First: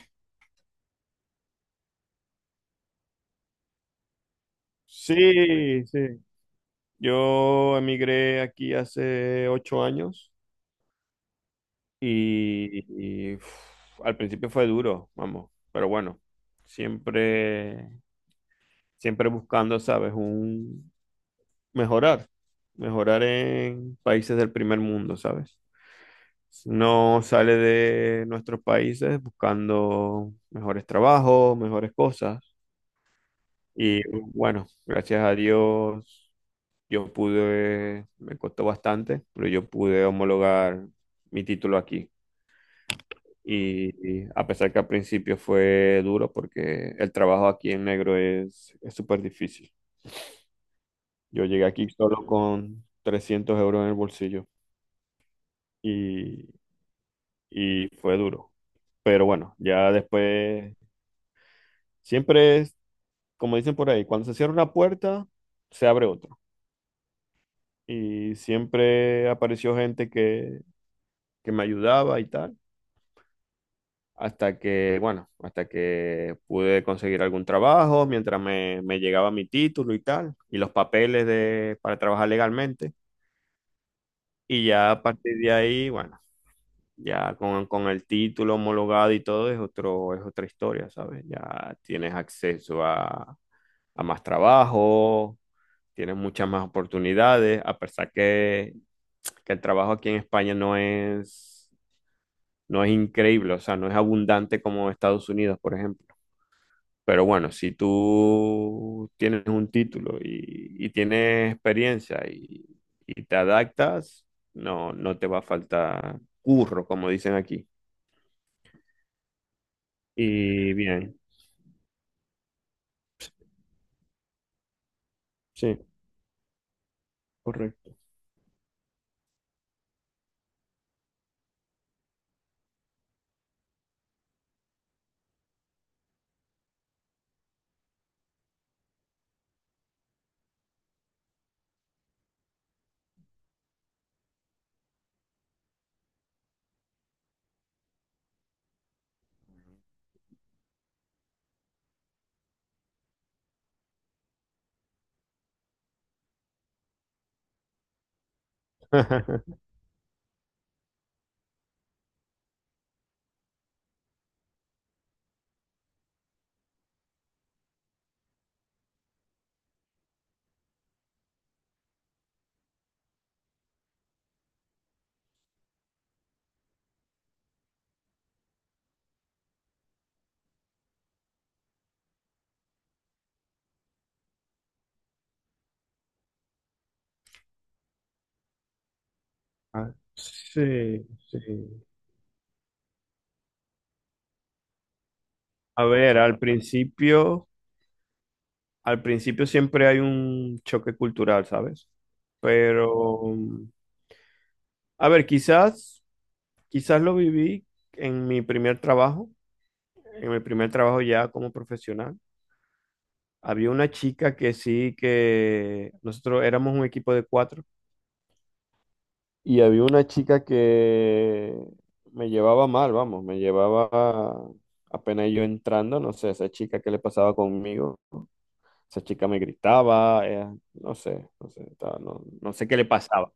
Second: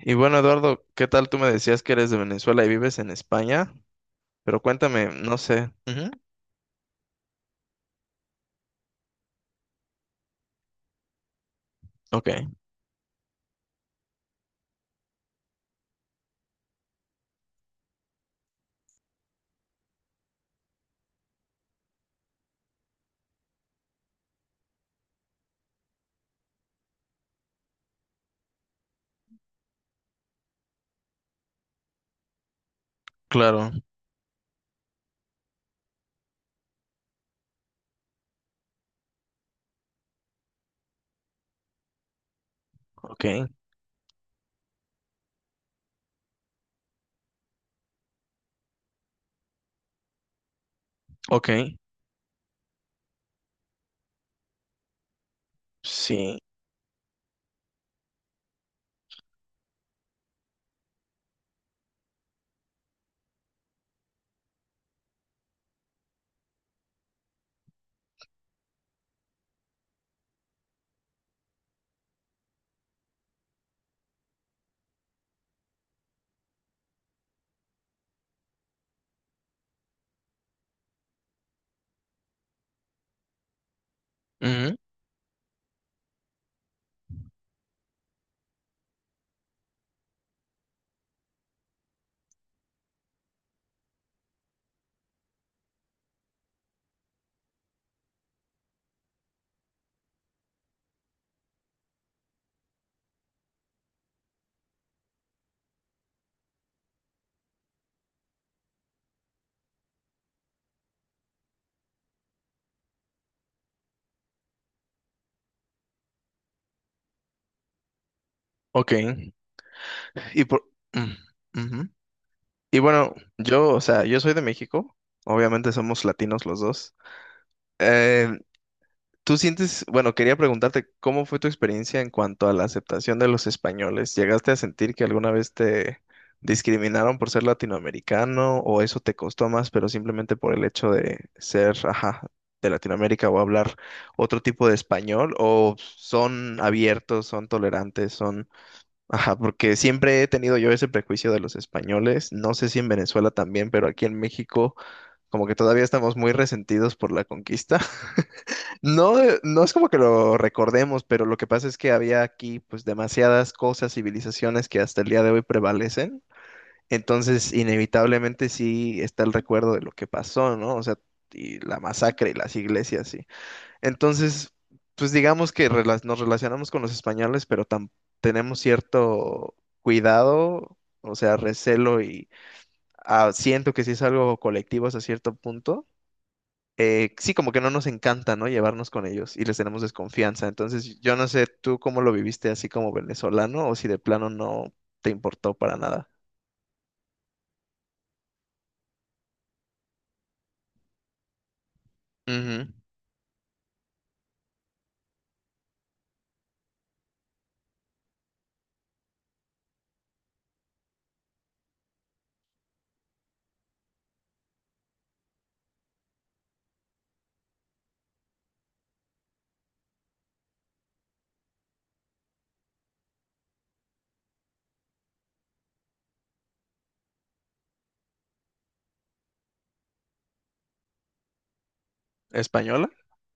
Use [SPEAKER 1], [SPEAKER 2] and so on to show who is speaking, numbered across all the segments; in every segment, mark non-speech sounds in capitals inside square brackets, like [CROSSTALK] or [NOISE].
[SPEAKER 1] Y bueno, Eduardo, ¿qué tal? Tú me decías que eres de Venezuela y vives en España, pero cuéntame, no sé.
[SPEAKER 2] Sí, sí.
[SPEAKER 1] Ujú.
[SPEAKER 2] Yo emigré aquí hace 8 años
[SPEAKER 1] Ok.
[SPEAKER 2] y, y al principio fue duro, vamos, pero bueno, siempre, siempre buscando, ¿sabes? Un mejorar, mejorar en países del primer mundo, ¿sabes? No sale de nuestros países buscando mejores trabajos, mejores cosas
[SPEAKER 1] Claro.
[SPEAKER 2] y bueno, gracias a Dios. Yo pude, me costó bastante, pero yo pude homologar mi título aquí.
[SPEAKER 1] Ok,
[SPEAKER 2] Y a pesar que al principio fue duro, porque el trabajo aquí en negro es súper difícil. Yo
[SPEAKER 1] ok,
[SPEAKER 2] llegué aquí solo con 300 euros en el bolsillo
[SPEAKER 1] sí,
[SPEAKER 2] y, y fue duro. Pero bueno, ya después, siempre es, como dicen por ahí, cuando se cierra una puerta, se abre otra. Y siempre apareció gente que me ayudaba y tal. Hasta que, bueno, hasta que pude conseguir algún trabajo mientras me llegaba mi título y tal, y los papeles de, para trabajar legalmente. Y
[SPEAKER 1] ujú,
[SPEAKER 2] ya a partir de ahí, bueno, ya con el título homologado y todo es otro, es otra historia, ¿sabes? Ya tienes acceso a más trabajo, tienes muchas más oportunidades, a pesar que el trabajo aquí en España no es increíble, o sea, no es abundante como Estados Unidos, por ejemplo. Pero bueno, si tú tienes un título y tienes experiencia y te adaptas, no te va a faltar curro, como dicen aquí.
[SPEAKER 1] ok. Y por...
[SPEAKER 2] Y bien,
[SPEAKER 1] mm, ujú. Y bueno, yo, o sea, yo soy de México, obviamente
[SPEAKER 2] sí,
[SPEAKER 1] somos latinos los dos.
[SPEAKER 2] correcto.
[SPEAKER 1] Eh, Tú sientes, bueno, quería preguntarte, ¿cómo fue tu experiencia en cuanto a la aceptación de los españoles? ¿Llegaste a sentir que alguna vez te discriminaron por ser latinoamericano o eso te costó más, pero simplemente por el hecho de ser, ajá, de Latinoamérica o hablar otro tipo de español? ¿O son abiertos, son tolerantes, son, ajá, porque siempre he tenido yo ese prejuicio de los españoles, no sé si en Venezuela también, pero aquí en México como que todavía estamos muy resentidos por la conquista. No,
[SPEAKER 2] [LAUGHS]
[SPEAKER 1] no es como que lo recordemos, pero lo que pasa es que había aquí pues demasiadas cosas, civilizaciones que hasta el día de hoy prevalecen. Entonces, inevitablemente sí está el recuerdo de lo que pasó, ¿no? O sea, y la masacre y las iglesias, sí. Entonces, pues digamos que nos relacionamos con los españoles, pero tenemos cierto cuidado, o sea, recelo y ah, siento que sí es algo colectivo hasta cierto punto, sí, como que no nos encanta, ¿no? Llevarnos con ellos y les tenemos
[SPEAKER 2] Ah,
[SPEAKER 1] desconfianza. Entonces,
[SPEAKER 2] sí,
[SPEAKER 1] yo no sé tú
[SPEAKER 2] sí.
[SPEAKER 1] cómo lo viviste así como venezolano o si de plano no te importó para
[SPEAKER 2] A
[SPEAKER 1] nada.
[SPEAKER 2] ver, al principio siempre hay un choque cultural, ¿sabes?
[SPEAKER 1] Ujú.
[SPEAKER 2] Pero, a ver, quizás lo viví en mi primer trabajo, en mi primer trabajo ya como profesional. Había una chica que sí, que nosotros éramos un equipo de cuatro y había una chica que me llevaba mal, vamos, me llevaba apenas yo entrando, no sé, esa chica que le pasaba conmigo, esa chica me gritaba, no sé, no sé, no, no sé qué le
[SPEAKER 1] ¿Española?
[SPEAKER 2] pasaba.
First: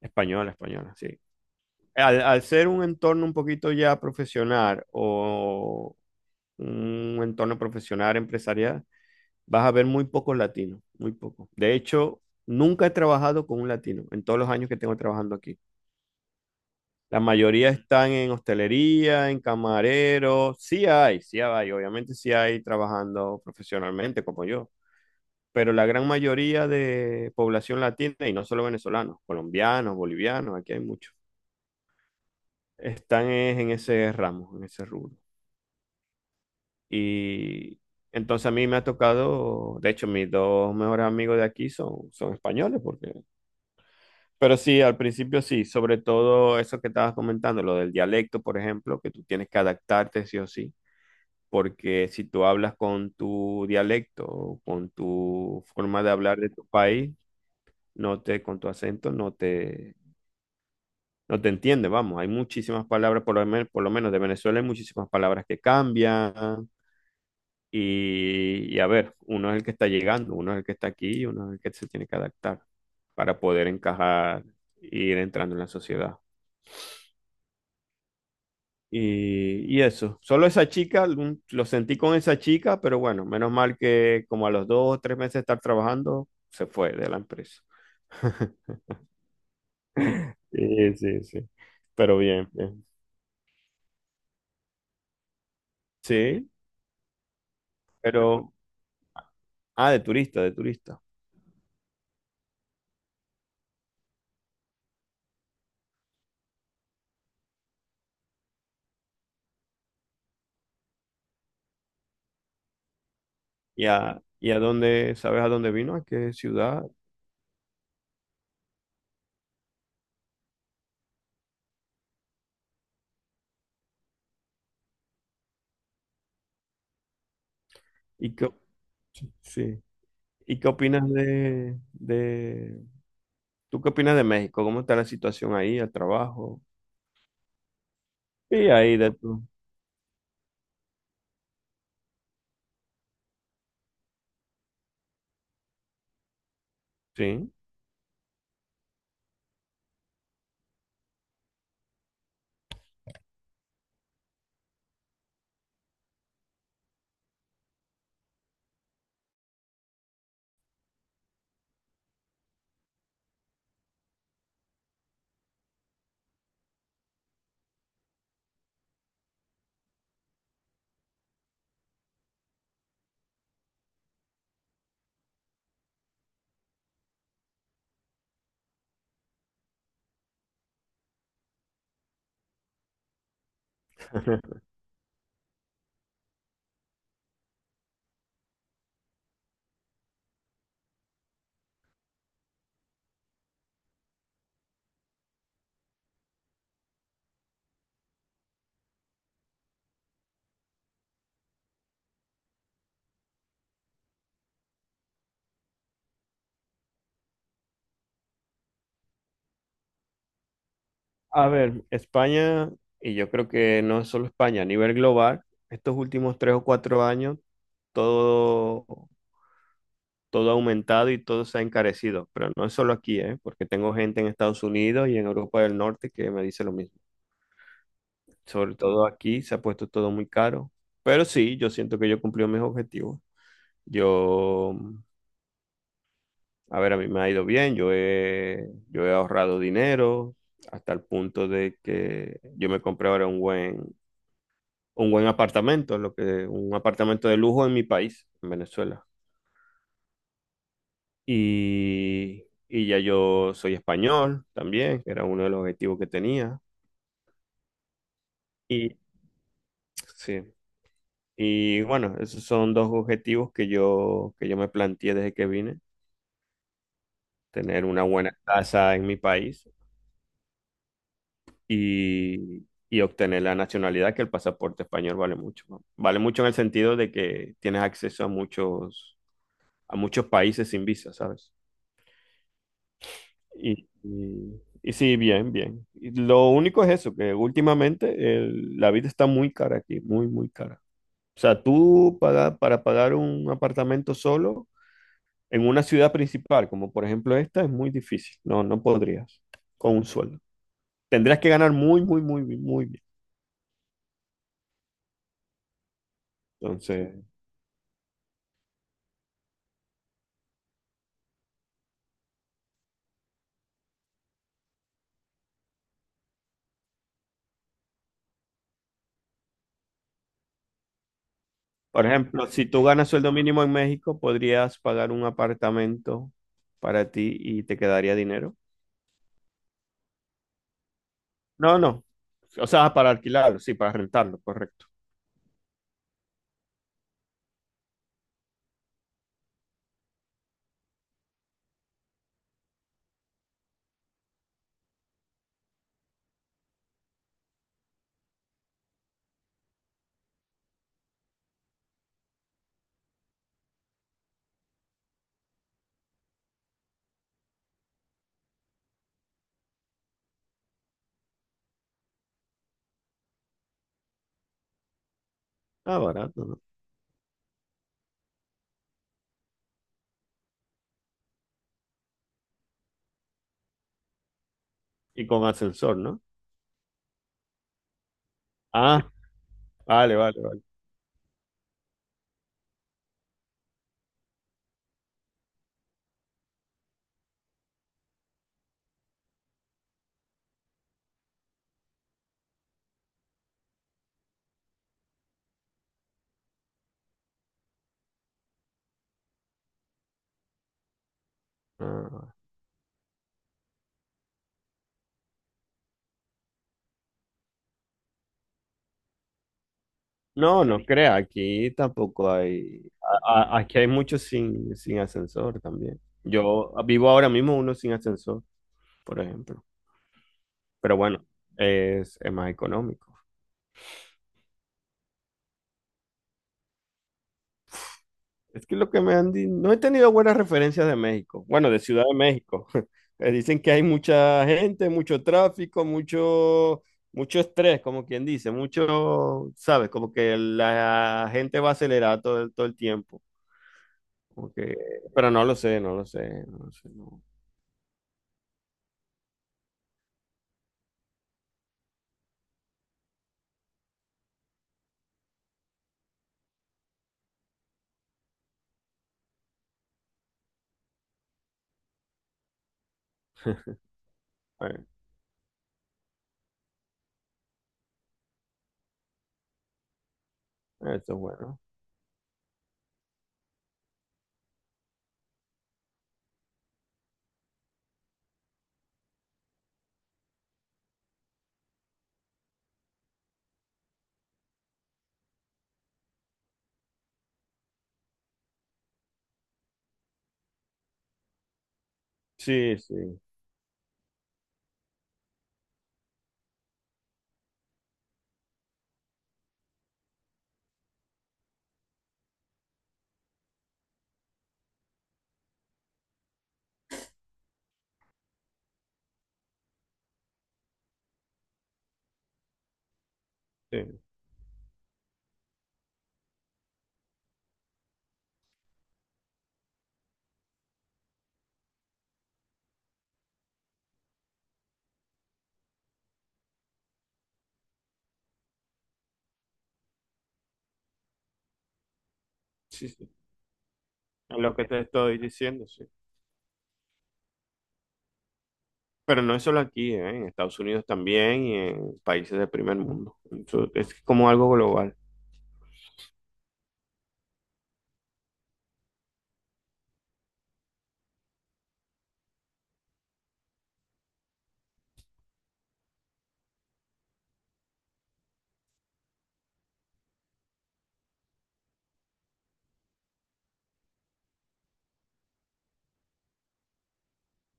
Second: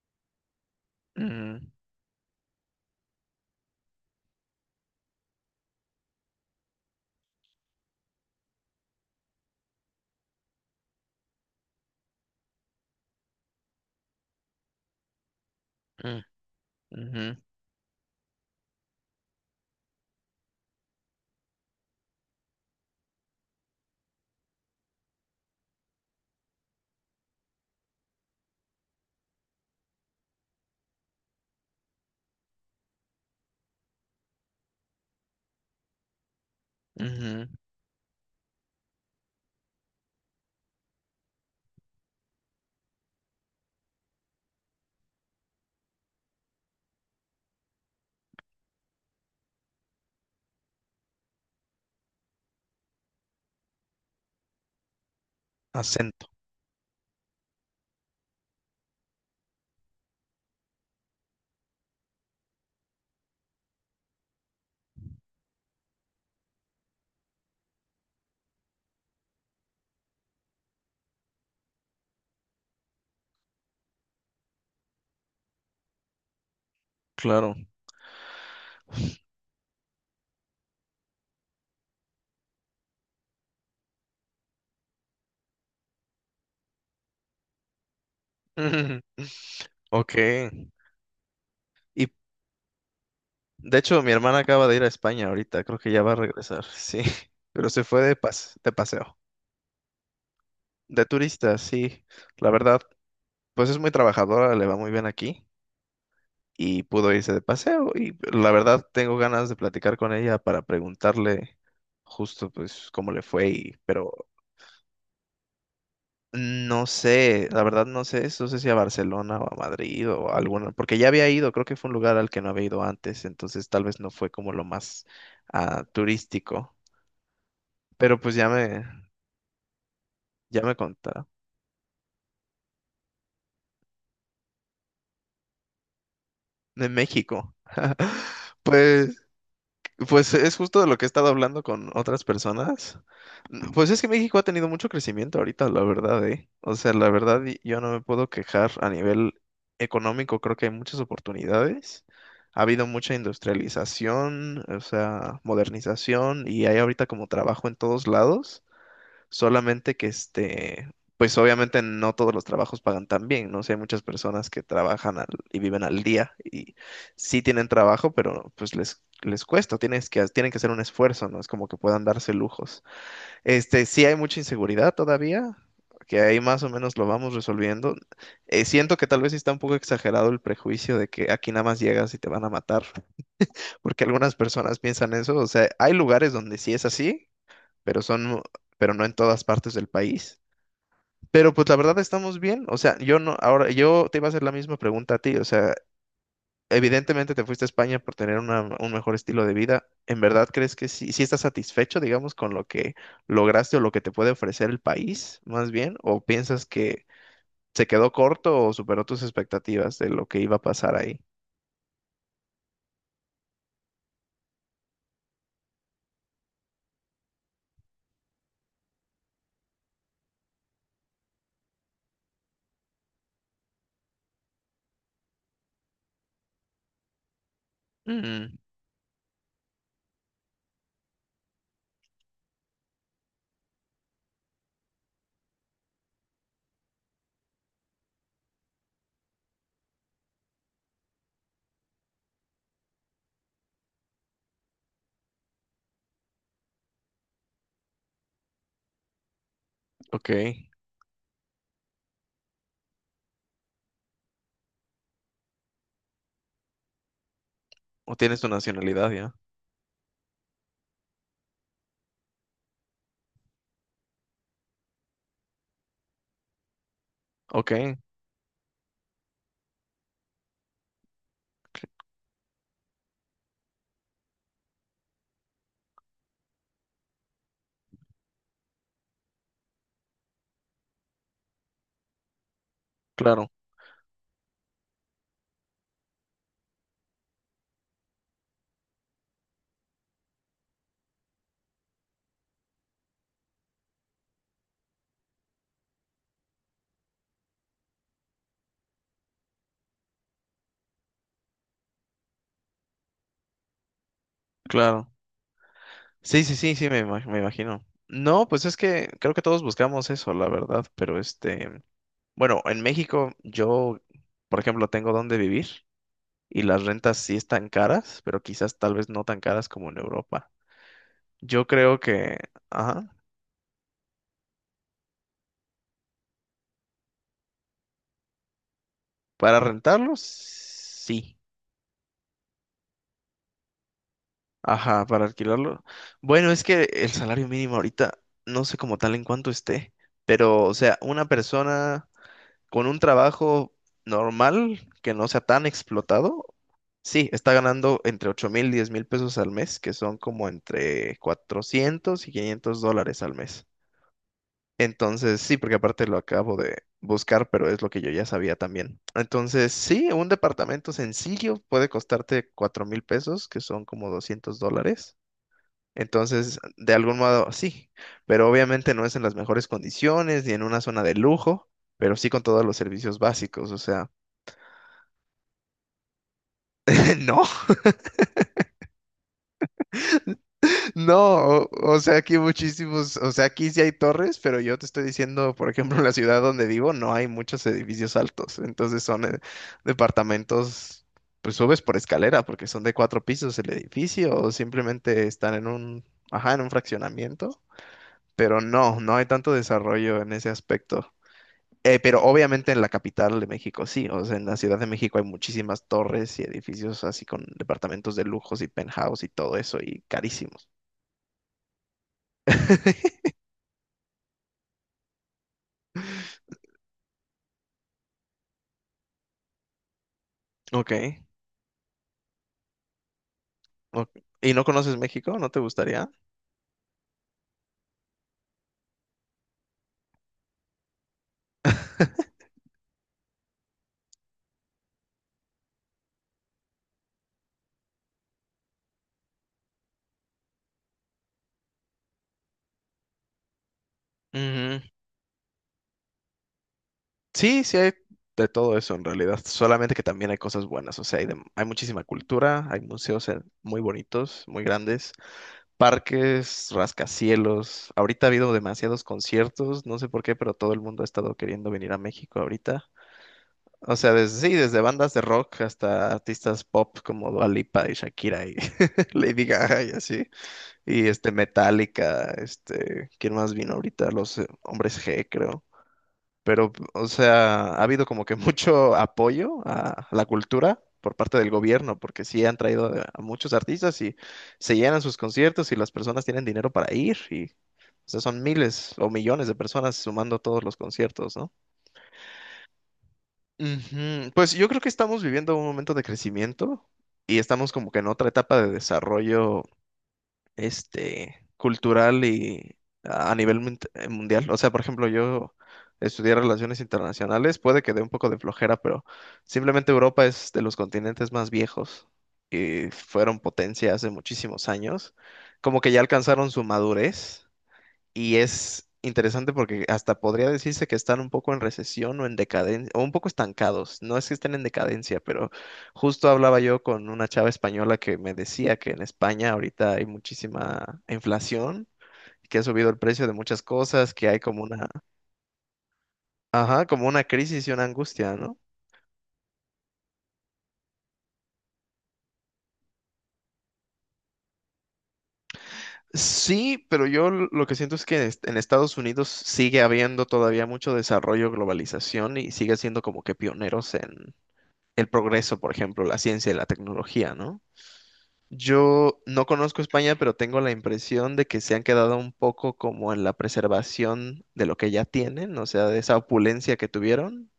[SPEAKER 2] Española, española, sí.
[SPEAKER 1] Ujú,
[SPEAKER 2] Al ser un entorno un poquito ya profesional o un entorno profesional empresarial, vas a ver muy pocos latinos, muy pocos. De hecho, nunca he trabajado con un latino en todos los años que tengo trabajando aquí. La
[SPEAKER 1] ujú,
[SPEAKER 2] mayoría están en hostelería, en camarero. Sí hay, obviamente sí hay trabajando profesionalmente como yo. Pero la gran mayoría de población latina, y no solo venezolanos, colombianos, bolivianos, aquí hay muchos, están es en ese ramo, en ese rubro.
[SPEAKER 1] ujú, ujú.
[SPEAKER 2] Y entonces a mí me ha tocado, de hecho, mis dos mejores amigos de aquí son españoles, porque pero sí, al principio sí, sobre todo eso que estabas comentando, lo del dialecto, por ejemplo, que tú tienes que adaptarte sí o sí, porque si tú hablas con tu dialecto o con tu forma de
[SPEAKER 1] Acento,
[SPEAKER 2] hablar de tu país, no te, con tu acento, no te entiende, vamos, hay muchísimas palabras, por lo menos de Venezuela hay muchísimas palabras que cambian y a ver, uno es el que está llegando, uno es el que está aquí y uno es el que se tiene que adaptar para poder encajar e ir entrando en la sociedad.
[SPEAKER 1] claro.
[SPEAKER 2] Y eso, solo esa chica, lo sentí con esa chica, pero bueno, menos mal que como a los 2 o 3 meses de estar trabajando, se fue de la empresa. [LAUGHS]
[SPEAKER 1] [LAUGHS] Ujú. Ok.
[SPEAKER 2] Sí, sí, sí.
[SPEAKER 1] Y
[SPEAKER 2] Pero bien, bien.
[SPEAKER 1] de hecho, mi hermana acaba de ir a España ahorita, creo que ya va a
[SPEAKER 2] Sí,
[SPEAKER 1] regresar, sí. [LAUGHS] Pero se fue de
[SPEAKER 2] pero...
[SPEAKER 1] de paseo.
[SPEAKER 2] Ah, de turista, de turista.
[SPEAKER 1] De turista, sí. La verdad, pues es muy trabajadora, le va muy bien aquí. Y pudo irse de paseo. Y la verdad tengo ganas de platicar con ella para preguntarle justo pues cómo le fue y,
[SPEAKER 2] ¿Y
[SPEAKER 1] pero
[SPEAKER 2] a, y a dónde, sabes a dónde vino? ¿A qué ciudad?
[SPEAKER 1] no sé, la verdad no sé, no sé si a Barcelona o a Madrid o a alguna, porque ya había ido, creo que fue un lugar al que no había ido antes, entonces tal vez no fue como lo más ah, turístico, pero pues
[SPEAKER 2] ¿Y qué, op- sí. ¿Y
[SPEAKER 1] ya
[SPEAKER 2] qué
[SPEAKER 1] me
[SPEAKER 2] opinas
[SPEAKER 1] contará.
[SPEAKER 2] de... ¿Tú qué opinas de México? ¿Cómo está la situación ahí, el trabajo?
[SPEAKER 1] De México. [LAUGHS]
[SPEAKER 2] Sí, ahí de
[SPEAKER 1] Pues
[SPEAKER 2] tú
[SPEAKER 1] Pues es justo de lo que he estado hablando con otras personas. Pues es que México ha tenido mucho crecimiento ahorita, la verdad, ¿eh? O sea, la verdad,
[SPEAKER 2] sí.
[SPEAKER 1] yo no me puedo quejar a nivel económico, creo que hay muchas oportunidades. Ha habido mucha industrialización, o sea, modernización, y hay ahorita como trabajo en todos lados. Solamente que este, pues obviamente no todos los trabajos pagan tan bien, ¿no? Sé hay muchas personas que trabajan y viven al día y sí tienen trabajo, pero pues les cuesta, tienen que hacer un esfuerzo, ¿no? Es como que puedan darse lujos. Este, sí hay mucha inseguridad todavía, que ahí más o menos lo vamos resolviendo. Siento que tal vez sí está un poco exagerado el prejuicio de que aquí nada más llegas y te van a matar, porque algunas
[SPEAKER 2] [LAUGHS]
[SPEAKER 1] personas piensan eso, o sea, hay lugares donde sí es así, pero son pero no en todas partes del país. Pero pues la verdad estamos bien, o sea, yo no, ahora yo te iba a hacer la misma pregunta a ti, o sea, evidentemente te fuiste a España por tener un mejor estilo de vida. ¿En verdad crees que sí, sí estás satisfecho, digamos, con lo que lograste o lo que te puede ofrecer el país, más bien? ¿O piensas que se quedó corto o superó tus expectativas de lo que iba a pasar ahí?
[SPEAKER 2] A ver, España, y yo creo que no solo España, a nivel global, estos últimos 3 o 4 años, todo, todo ha aumentado y todo se ha encarecido. Pero no es solo aquí, ¿eh? Porque tengo gente en Estados Unidos y en Europa del Norte que me dice lo mismo.
[SPEAKER 1] Mm,
[SPEAKER 2] Sobre todo aquí se ha puesto todo muy caro. Pero sí, yo siento que yo cumplí mis objetivos. Yo, a ver, a mí me ha ido bien, yo he ahorrado dinero hasta el punto de que yo me compré ahora un buen apartamento, lo que, un apartamento de lujo en mi país, en Venezuela.
[SPEAKER 1] ok,
[SPEAKER 2] Y ya yo soy español también, que era uno de los objetivos que tenía.
[SPEAKER 1] o tienes tu
[SPEAKER 2] Y
[SPEAKER 1] nacionalidad ya,
[SPEAKER 2] sí, y bueno, esos son dos objetivos que yo me planteé desde que vine, tener
[SPEAKER 1] ok,
[SPEAKER 2] una buena casa en mi país y obtener la nacionalidad, que el pasaporte español vale mucho. ¿No? Vale mucho en el sentido de que tienes acceso a muchos países sin visa, ¿sabes?
[SPEAKER 1] claro,
[SPEAKER 2] Y sí, bien, bien. Y lo único es eso, que últimamente la vida está muy cara aquí, muy, muy cara. O sea, para pagar un apartamento solo en una ciudad principal, como por ejemplo esta, es muy difícil. No, no podrías con un sueldo. Tendrías que ganar muy, muy, muy, muy bien.
[SPEAKER 1] claro. Sí, sí, sí, sí,
[SPEAKER 2] Entonces,
[SPEAKER 1] me imagino. No, pues es que creo que todos buscamos eso, la verdad, pero este. Bueno, en México yo, por ejemplo, tengo dónde vivir y las rentas sí están caras, pero quizás tal vez no tan caras como en Europa. Yo creo
[SPEAKER 2] por
[SPEAKER 1] que,
[SPEAKER 2] ejemplo, si tú ganas
[SPEAKER 1] ajá,
[SPEAKER 2] sueldo mínimo en México, podrías pagar un apartamento para ti y te quedaría dinero.
[SPEAKER 1] para rentarlo, sí.
[SPEAKER 2] No, no. O sea, para alquilarlo, sí, para rentarlo, correcto.
[SPEAKER 1] Ajá, para alquilarlo. Bueno, es que el salario mínimo ahorita no sé como tal en cuánto esté, pero o sea, una persona con un trabajo normal que no sea tan explotado, sí, está ganando entre 8,000 y 10 mil pesos al mes, que son como entre 400 y 500 dólares al mes. Entonces, sí, porque aparte lo acabo de buscar, pero es lo que yo ya sabía también. Entonces, sí, un departamento sencillo puede costarte 4,000 pesos, que son como 200 dólares.
[SPEAKER 2] Ah, barato,
[SPEAKER 1] Entonces,
[SPEAKER 2] ¿no?
[SPEAKER 1] de algún modo sí, pero obviamente no es en las mejores condiciones ni en una zona de lujo, pero sí con todos los servicios básicos, o sea,
[SPEAKER 2] Y con ascensor, ¿no?
[SPEAKER 1] [LAUGHS] no,
[SPEAKER 2] Ah, vale, vale, vale.
[SPEAKER 1] no, o, o sea, aquí muchísimos, o sea, aquí sí hay torres, pero yo te estoy diciendo, por ejemplo, en la ciudad donde vivo no hay muchos edificios altos, entonces son departamentos, pues subes por escalera porque son de cuatro pisos el edificio o simplemente están en un, ajá, en un fraccionamiento, pero no, no hay tanto desarrollo en ese aspecto. Pero
[SPEAKER 2] Ah.
[SPEAKER 1] obviamente en la capital de México sí, o sea, en la Ciudad de México hay muchísimas torres y edificios así con departamentos de lujos y penthouse y todo eso y
[SPEAKER 2] No,
[SPEAKER 1] carísimos.
[SPEAKER 2] no crea, aquí tampoco hay,
[SPEAKER 1] [LAUGHS]
[SPEAKER 2] aquí hay muchos sin ascensor también. Yo vivo ahora mismo uno sin ascensor, por ejemplo.
[SPEAKER 1] Ok.
[SPEAKER 2] Pero bueno, es más económico.
[SPEAKER 1] Ok. ¿Y no conoces México? ¿No te gustaría?
[SPEAKER 2] Es que lo que me han dicho, no he tenido buenas referencias de México, bueno, de Ciudad de
[SPEAKER 1] [LAUGHS]
[SPEAKER 2] México. [LAUGHS] Dicen que hay mucha gente, mucho tráfico, mucho, mucho estrés, como quien dice, mucho, ¿sabes? Como que la gente va acelerada todo, todo el tiempo. Como que-
[SPEAKER 1] Ujú.
[SPEAKER 2] pero no lo sé, no lo sé, no lo sé, no.
[SPEAKER 1] Sí, sí hay de todo eso en realidad, solamente que también hay cosas buenas, o sea, hay muchísima cultura, hay museos muy bonitos, muy grandes, parques, rascacielos. Ahorita ha habido demasiados conciertos, no sé por qué, pero todo el mundo ha estado queriendo venir a México ahorita.
[SPEAKER 2] [LAUGHS]
[SPEAKER 1] O sea, desde, sí, desde
[SPEAKER 2] Bueno,
[SPEAKER 1] bandas de rock hasta artistas pop como Dua Lipa y Shakira y [LAUGHS] Lady Gaga y así. Y
[SPEAKER 2] esto es
[SPEAKER 1] este
[SPEAKER 2] bueno.
[SPEAKER 1] Metallica, este, ¿quién más vino ahorita? Los Hombres G, creo. Pero, o sea, ha habido como que mucho apoyo a la cultura por parte del gobierno, porque sí han traído a muchos artistas y se llenan sus conciertos y las personas tienen dinero para ir y, o sea, son miles o millones de personas sumando todos los conciertos, ¿no?
[SPEAKER 2] Sí, sí,
[SPEAKER 1] Ujú. Pues yo creo que estamos viviendo un momento de crecimiento y estamos como que en otra etapa de desarrollo este cultural y a nivel mundial. O sea, por ejemplo, yo estudié relaciones internacionales, puede que dé un poco de flojera, pero simplemente Europa es de los continentes más viejos y fueron potencia
[SPEAKER 2] sí,
[SPEAKER 1] hace muchísimos años. Como que ya alcanzaron su madurez y es interesante porque hasta podría decirse que están un poco en recesión o en decadencia, o un poco estancados. No es que estén en decadencia, pero justo hablaba yo con una chava española que me decía que en España ahorita hay muchísima inflación, que ha
[SPEAKER 2] sí,
[SPEAKER 1] subido el
[SPEAKER 2] sí.
[SPEAKER 1] precio de muchas cosas, que
[SPEAKER 2] Es
[SPEAKER 1] hay
[SPEAKER 2] lo
[SPEAKER 1] como
[SPEAKER 2] que te
[SPEAKER 1] una,
[SPEAKER 2] estoy diciendo, sí.
[SPEAKER 1] ajá, como una crisis y una angustia, ¿no?
[SPEAKER 2] Pero no es solo aquí, ¿eh? En Estados Unidos también y en países del primer mundo. Eso es como algo global.
[SPEAKER 1] Sí, pero yo lo que siento es que en Estados Unidos sigue habiendo todavía mucho desarrollo, globalización y sigue siendo como que pioneros en el progreso, por ejemplo, la ciencia y la tecnología, ¿no? Yo no conozco España, pero tengo la impresión de que se han quedado un poco como en la preservación de lo que ya tienen, o sea, de esa opulencia que tuvieron,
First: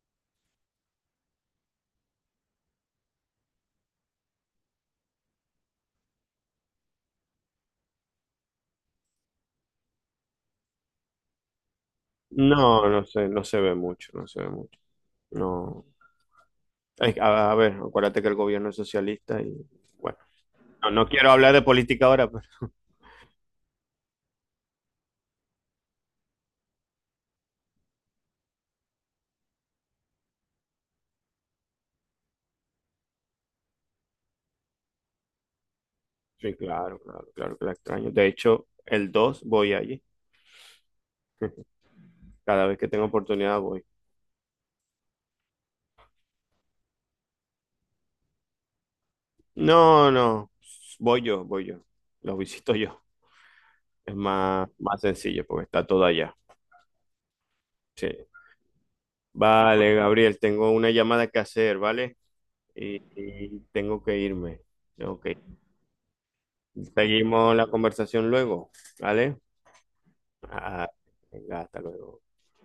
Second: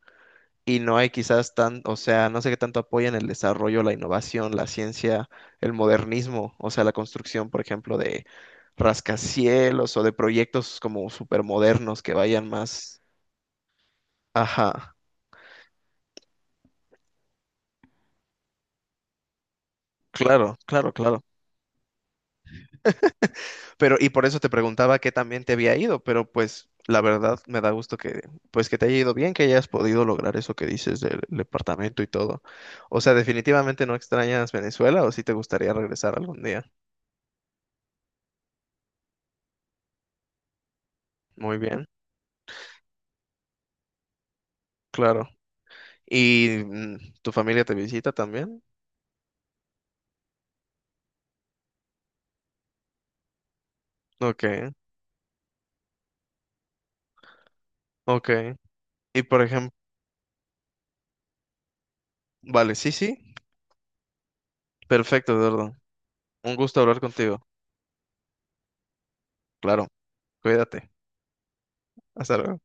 [SPEAKER 1] y no hay quizás tan, o sea, no sé qué tanto apoyan el desarrollo, la innovación, la ciencia, el modernismo, o sea, la construcción, por ejemplo, de rascacielos o de proyectos como supermodernos que vayan
[SPEAKER 2] No,
[SPEAKER 1] más.
[SPEAKER 2] no sé, no se ve mucho, no se ve mucho.
[SPEAKER 1] Ajá,
[SPEAKER 2] No. Ay, a ver, acuérdate que el gobierno es socialista y bueno,
[SPEAKER 1] claro, claro,
[SPEAKER 2] no, no
[SPEAKER 1] claro.
[SPEAKER 2] quiero hablar de política ahora, [LAUGHS] pero
[SPEAKER 1] Pero, y por eso te preguntaba qué también te había ido, pero pues la verdad me da gusto que, pues que te haya ido bien, que hayas podido lograr eso que dices del departamento y todo. O sea, definitivamente no extrañas Venezuela o si te gustaría regresar algún
[SPEAKER 2] sí,
[SPEAKER 1] día.
[SPEAKER 2] claro, claro, claro que la extraño. De hecho, el 2 voy allí.
[SPEAKER 1] Muy
[SPEAKER 2] [LAUGHS]
[SPEAKER 1] bien,
[SPEAKER 2] Cada vez que tengo oportunidad voy.
[SPEAKER 1] claro. ¿Y tu familia te visita también?
[SPEAKER 2] No, no, voy yo, voy yo. Los visito yo. Es
[SPEAKER 1] Ok,
[SPEAKER 2] más, más sencillo porque está todo allá. Sí.
[SPEAKER 1] ok. Y por ejemplo,
[SPEAKER 2] Vale, Gabriel, tengo una llamada que hacer, ¿vale?
[SPEAKER 1] vale, sí,
[SPEAKER 2] Y,
[SPEAKER 1] sí,
[SPEAKER 2] y tengo que irme. Tengo
[SPEAKER 1] perfecto,
[SPEAKER 2] que ir.
[SPEAKER 1] Eduardo. Un gusto hablar contigo.
[SPEAKER 2] Seguimos la conversación luego, ¿vale?
[SPEAKER 1] Claro, cuídate.
[SPEAKER 2] Ah, venga, hasta luego.
[SPEAKER 1] Hasta luego.